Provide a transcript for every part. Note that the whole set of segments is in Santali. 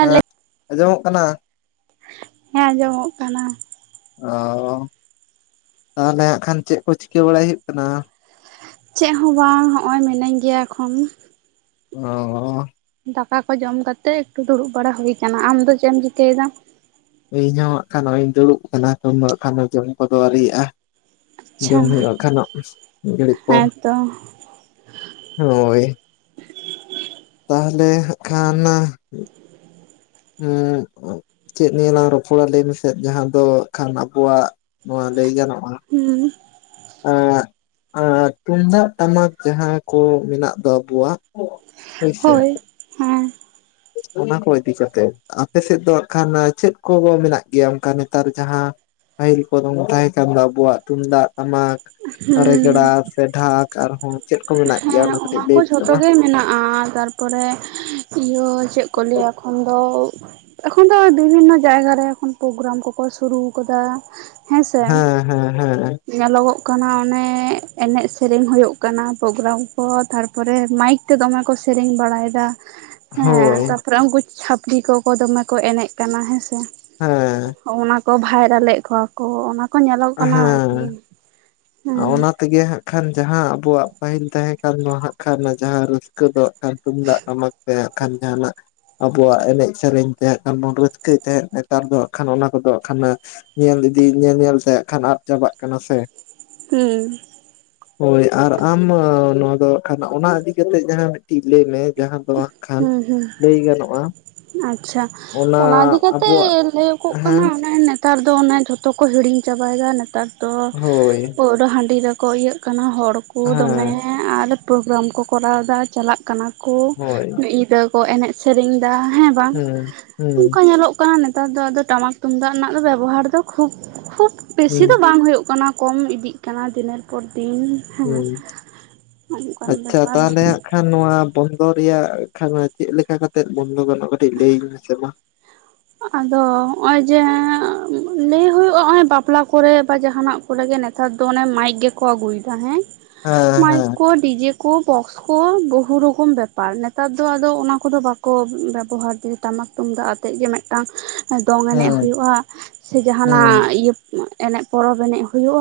ᱦᱮᱸ ᱟᱸᱡᱚᱢᱚᱜ ᱠᱟᱱᱟ ᱦᱮᱸ ᱟᱸᱡᱚᱢᱚᱜ ᱠᱟᱱᱟ ᱚ ᱛᱟᱦᱚᱞᱮ ᱦᱟᱸᱜ ᱠᱷᱟᱱ ᱪᱮᱫ ᱠᱚ ᱪᱤᱠᱟᱹ ᱵᱟᱲᱟᱭ ᱦᱩᱭᱩᱜ ᱠᱟᱱᱟ? ᱪᱮᱜ ᱦᱚᱸ ᱵᱟᱝ ᱦᱚᱸᱜ-ᱚᱭ ᱢᱤᱱᱟᱹᱧ ᱜᱮᱭᱟ ᱮᱠᱷᱚᱱ ᱚ ᱫᱟᱠᱟ ᱠᱚ ᱡᱚᱢ ᱠᱟᱛᱮ ᱮᱠᱴᱩ ᱫᱩᱲᱩᱵ ᱵᱟᱲᱟ ᱦᱩᱭ ᱠᱟᱱᱟ ᱟᱢ ᱫᱚ ᱪᱮᱫ ᱮᱢ ᱪᱤᱠᱟᱹᱭ ᱫᱟ? ᱤᱧᱦᱚᱸ ᱦᱟᱜ ᱠᱷᱟᱱ ᱱᱚᱜᱚᱭ ᱤᱧ ᱫᱩᱲᱩᱵ ᱠᱟᱱᱟ [inaudible] ᱠᱷᱟᱱ ᱡᱚᱢ ᱠᱚᱫᱚ ᱟᱹᱣᱨᱤᱭᱟᱜᱼᱟ ᱟᱪᱪᱷᱟ ᱡᱚᱢ ᱦᱩᱭᱩᱜ-ᱟ ᱦᱟᱸᱜ ᱠᱷᱟᱱᱚᱜ ᱢᱤᱫ ᱜᱷᱟᱲᱤᱜ ᱯᱚᱨ ᱦᱮᱸᱛᱚ ᱦᱳᱭ ᱛᱟᱦᱞᱮ ᱦᱟᱸᱜ ᱠᱷᱟᱱ ᱦᱩᱸ ᱪᱮᱫ ᱱᱤᱭᱟᱹ ᱞᱟᱝ ᱨᱚᱯᱚᱲᱟ ᱞᱟᱹᱭ ᱢᱮᱥᱮ ᱡᱟᱦᱟᱸ ᱫᱚ ᱠᱷᱟᱱ ᱟᱵᱚᱣᱟᱜ ᱱᱚᱣᱟ ᱞᱟᱹᱭ ᱜᱟᱱᱚᱜ-ᱟ ᱦᱩᱸ ᱟᱸᱜ ᱟᱸ ᱛᱩᱢᱫᱟᱜ ᱴᱟᱢᱟᱠ ᱡᱟᱦᱟᱸ ᱠᱚ ᱢᱮᱱᱟᱜ ᱫᱚ ᱟᱵᱚᱣᱟᱜ ᱦᱳᱭ ᱥᱮ ᱦᱮᱸ ᱚᱱᱟ ᱠᱚ ᱤᱫᱤ ᱠᱟᱛᱮᱜ ᱟᱯᱮ ᱥᱮᱫ ᱫᱚ ᱦᱟᱜ ᱠᱷᱟᱱ ᱪᱮᱫ ᱠᱚ ᱢᱮᱱᱟᱜ ᱜᱮᱭᱟ ᱚᱱᱠᱟ ᱱᱮᱛᱟᱨ ᱡᱟᱦᱟᱸ ᱯᱟᱹᱦᱤᱞ ᱠᱚ ᱱᱚᱝᱠᱟᱭᱮ ᱠᱟᱱ ᱫᱚ ᱟᱵᱚᱣᱟᱜ ᱛᱩᱢᱫᱟᱜ ᱴᱟᱢᱟᱠ ᱦᱩᱸ ᱨᱮᱜᱽᱲᱟ ᱥᱮ ᱰᱷᱟᱠ ᱟᱨᱦᱚᱸ ᱪᱮᱫ ᱠᱚ ᱢᱮᱱᱟᱜ ᱜᱮᱭᱟ ᱦᱮᱸ ᱚᱱᱟ ᱚᱱᱟ ᱠᱟᱹᱴᱤᱡ ᱠᱚ ᱞᱟᱹᱭ ᱢᱮᱥᱮ ᱡᱷᱚᱛᱚ ᱢᱟ ᱜᱮ ᱢᱮᱱᱟᱜ-ᱟ ᱛᱟᱨᱯᱚᱨᱮ ᱤᱭᱟᱹ ᱪᱮᱫ ᱠᱚ ᱞᱟᱹᱭ-ᱟ ᱮᱠᱷᱚᱱ ᱫᱚ ᱮᱠᱷᱚᱱ ᱫᱚ ᱵᱤᱵᱷᱤᱱᱱᱚ ᱡᱟᱭᱜᱟ ᱨᱮ ᱯᱳᱜᱨᱟᱢ ᱠᱚᱠᱚ ᱥᱩᱨᱩ ᱟᱠᱟᱫᱟ ᱦᱮᱸᱥᱮ ᱦᱩᱸ ᱦᱩᱸ ᱦᱩᱸ ᱧᱮᱞᱚᱜᱚᱜ ᱠᱟᱱᱟ ᱚᱱᱮ ᱮᱱᱮᱡ ᱥᱮᱨᱮᱧ ᱦᱩᱭᱩᱜ ᱠᱟᱱᱟ ᱯᱳᱜᱨᱟᱢ ᱯᱚᱨ ᱛᱟᱨᱯᱚᱨᱮ ᱢᱟᱭᱤᱠ ᱛᱮ ᱫᱚᱢᱮ ᱠᱚ ᱥᱮᱨᱮᱧ ᱵᱟᱲᱟᱭ ᱫᱟ ᱦᱮᱸ ᱦᱳᱭ ᱛᱟᱯᱚᱨᱮ ᱩᱱᱠᱩ ᱪᱷᱟᱹᱯᱲᱤ ᱠᱚᱠᱚ ᱫᱚᱢᱮ ᱠᱚ ᱮᱱᱮᱡ ᱠᱟᱱᱟ ᱦᱮᱸ ᱥᱮ ᱦᱩᱸ ᱚᱱᱟ ᱠᱚ ᱵᱷᱟᱭᱨᱟᱞ ᱮᱫ ᱠᱚᱣᱟ ᱠᱚ ᱚᱱᱟ ᱠᱚ ᱧᱮᱞᱚᱜ ᱠᱟᱱᱟ ᱦᱮᱸ ᱟᱨᱠᱤ ᱦᱮᱸ ᱚᱱᱟ ᱛᱮ ᱜᱮ ᱦᱟᱸᱜ ᱠᱷᱟᱱ ᱡᱟᱦᱟᱸ ᱟᱵᱚᱣᱟᱜ ᱯᱟᱹᱦᱤᱞ ᱛᱟᱦᱮᱸ ᱠᱟᱱ ᱫᱚ ᱦᱟᱸᱜ ᱠᱷᱟᱱ ᱡᱟᱦᱟᱸ ᱨᱟᱹᱥᱠᱟᱹ ᱫᱚ ᱟᱨ ᱛᱩᱢᱫᱟᱜ ᱴᱟᱢᱟᱠ ᱛᱮ ᱦᱟᱸᱜ ᱠᱷᱟᱱ ᱡᱟᱦᱟᱸ ᱱᱟᱜ ᱟᱵᱚᱣᱟᱜ ᱮᱱᱮᱡ ᱥᱮᱨᱮᱧ ᱛᱮᱦᱟᱸᱜ ᱠᱷᱟᱱ ᱵᱚᱱ ᱨᱟᱹᱥᱠᱟᱹᱭ ᱛᱟᱦᱮᱸᱫ ᱱᱮᱛᱟᱨ ᱫᱚ ᱦᱟᱸᱜ ᱠᱷᱟᱱ ᱚᱱᱟ ᱠᱚᱫᱚ ᱦᱟᱸᱜ ᱠᱷᱟᱱ ᱧᱮᱞ ᱤᱫᱤ ᱧᱮᱞ ᱧᱮᱞ ᱛᱮ ᱦᱟᱸᱜ ᱠᱷᱟᱱ ᱟᱫ ᱪᱟᱵᱟᱜ ᱠᱟᱱᱟ ᱥᱮ ᱦᱩᱸ ᱦᱳᱭ ᱟᱨ ᱟᱢ ᱱᱚᱣᱟ ᱫᱚ ᱠᱷᱟᱱ ᱚᱱᱟ ᱤᱫᱤ ᱠᱟᱛᱮᱪ ᱡᱟᱦᱟᱸ ᱢᱤᱫᱴᱤᱡ ᱞᱟᱹᱭ ᱢᱮ ᱡᱟᱦᱟᱸ ᱫᱚ ᱠᱷᱟᱱ ᱦᱩᱸ ᱦᱩᱸ ᱞᱟᱹᱭ ᱜᱟᱱᱚᱜ-ᱟ ᱟᱪᱪᱷᱟ ᱚᱱᱟ ᱤᱫᱤ ᱠᱟᱛᱮ ᱞᱟᱹᱭᱠᱚᱜ ᱦᱮᱸ ᱠᱟᱱᱟ ᱮ ᱱᱮᱛᱟᱨ ᱫᱚ ᱚᱱᱮ ᱡᱷᱚᱛᱚ ᱠᱚ ᱦᱤᱲᱤᱧ ᱪᱟᱵᱟᱭ ᱫᱟ ᱱᱮᱛᱟᱨ ᱫᱚ ᱦᱳᱭ ᱯᱟᱹᱨ ᱦᱟᱺᱰᱤ ᱨᱮᱠᱚ ᱤᱭᱟᱹᱜ ᱠᱟᱱᱟ ᱦᱚᱲ ᱠᱚ ᱫᱚᱢᱮ ᱦᱮᱸ ᱟᱨ ᱯᱨᱳᱜᱨᱟᱢ ᱠᱚ ᱠᱚᱨᱟᱣ ᱫᱟ ᱪᱟᱞᱟᱜ ᱠᱟᱱᱟ ᱠᱚ ᱦᱳᱭ ᱢᱤᱫ ᱧᱤᱫᱟᱹ ᱠᱚ ᱮᱱᱮᱡ ᱥᱮᱨᱮᱧ ᱫᱟ ᱦᱮᱸ ᱵᱟᱝ ᱦᱩᱸ ᱦᱩᱸ ᱚᱱᱠᱟ ᱧᱮᱞᱚᱜ ᱠᱟᱱᱟ ᱱᱮᱛᱟᱨ ᱫᱚ ᱟᱫᱚ ᱴᱟᱢᱟᱠ ᱛᱩᱢᱫᱟᱜ ᱨᱮᱱᱟᱜ ᱫᱚ ᱵᱮᱵᱚᱦᱟᱨ ᱫᱚ ᱠᱷᱩᱵ ᱠᱷᱩᱵ ᱵᱮᱥᱤ ᱦᱩᱸ ᱫᱚ ᱵᱟᱝ ᱦᱩᱭᱩᱜ ᱠᱟᱱᱟ ᱠᱚᱢ ᱤᱫᱤᱜ ᱠᱟᱱᱟ ᱫᱤᱱᱮᱨ ᱯᱚᱨ ᱫᱤᱱ ᱦᱮᱸ ᱦᱩᱸ ᱚᱱᱠᱟᱱ ᱟᱪᱪᱷᱟ ᱵᱮᱯᱟᱨ ᱛᱟᱦᱚᱞᱮ ᱦᱟᱸᱜ ᱠᱷᱟᱱ ᱱᱚᱣᱟ ᱵᱚᱱᱫᱚ ᱨᱮᱭᱟᱜ ᱠᱷᱟᱱ ᱪᱮᱫ ᱞᱮᱠᱟ ᱠᱟᱛᱮ ᱵᱚᱱᱫᱚ ᱜᱟᱱᱚᱜ-ᱟ ᱠᱟᱹᱴᱤᱡ ᱞᱟᱹᱭᱟᱹᱧ ᱢᱮᱥᱮ ᱢᱟ ᱟᱫᱚ ᱦᱚᱸᱜ-ᱚᱭ ᱡᱮ ᱞᱟᱹᱭ ᱦᱩᱭᱩᱜ-ᱟ ᱚᱸᱭ ᱵᱟᱯᱞᱟ ᱠᱚᱨᱮ ᱵᱟ ᱡᱟᱦᱱᱟᱜ ᱠᱚ ᱨᱮ ᱜᱮ ᱱᱮᱛᱟᱨ ᱫᱚ ᱚᱱᱮ ᱢᱟᱭᱤᱠ ᱜᱮᱠᱚ ᱟᱹᱜᱩᱭ ᱫᱟ ᱦᱮᱸ ᱢᱟᱭᱤᱠ ᱦᱮᱸ ᱠᱚ ᱰᱤᱡᱮ ᱠᱚ ᱵᱚᱠᱥ ᱠᱚ ᱵᱚᱦᱩ ᱨᱚᱠᱚᱢ ᱵᱮᱯᱟᱨ ᱱᱮᱛᱟᱨ ᱫᱚ ᱟᱫᱚ ᱚᱱᱟ ᱠᱚᱫᱚ ᱵᱟᱠᱚ ᱵᱮᱵᱚᱦᱟᱨ ᱫᱟ ᱴᱟᱢᱟᱠ ᱛᱩᱢᱫᱟᱜ ᱟᱛᱮᱜ ᱜᱮ ᱢᱤᱫᱴᱟᱝ ᱫᱚᱝ ᱮᱱᱮᱡ ᱦᱮᱸ ᱦᱮᱸ ᱦᱩᱭᱩᱜ-ᱟ ᱥᱮ ᱦᱮᱸ ᱡᱟᱦᱟᱱᱟᱜ ᱤᱭᱟᱹ ᱮᱱᱮᱡ ᱯᱚᱨᱚᱵ ᱮᱱᱮᱡ ᱦᱩᱭᱩᱜ-ᱟ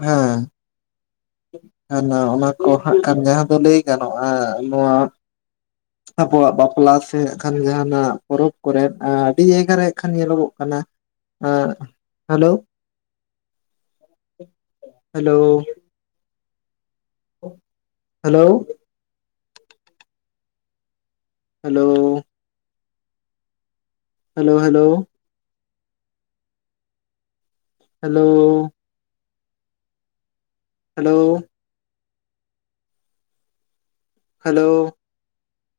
ᱦᱮᱸ ᱦᱮ ᱚᱱᱟ ᱠᱚ ᱦᱟᱜ ᱠᱷᱟᱱ ᱡᱟᱦᱟᱸ ᱫᱚ ᱞᱟᱹᱭ ᱜᱟᱱᱚᱜ-ᱟ ᱱᱚᱣᱟ [inaudible] ᱟᱵᱚᱣᱟᱜ ᱵᱟᱯᱞᱟ ᱥᱮ ᱦᱟᱸᱜ ᱠᱷᱟᱱ ᱡᱟᱦᱟᱸᱱᱟᱜ ᱯᱚᱨᱚᱵ ᱠᱚᱨᱮ ᱟᱹᱰᱤ ᱡᱟᱭᱜᱟ ᱨᱮ ᱦᱟᱸᱜ ᱠᱷᱟᱱ ᱧᱮᱞᱚᱜᱚᱜ ᱠᱟᱱᱟ ᱦᱮᱜ hello hello hello hello hello hello hello hello hello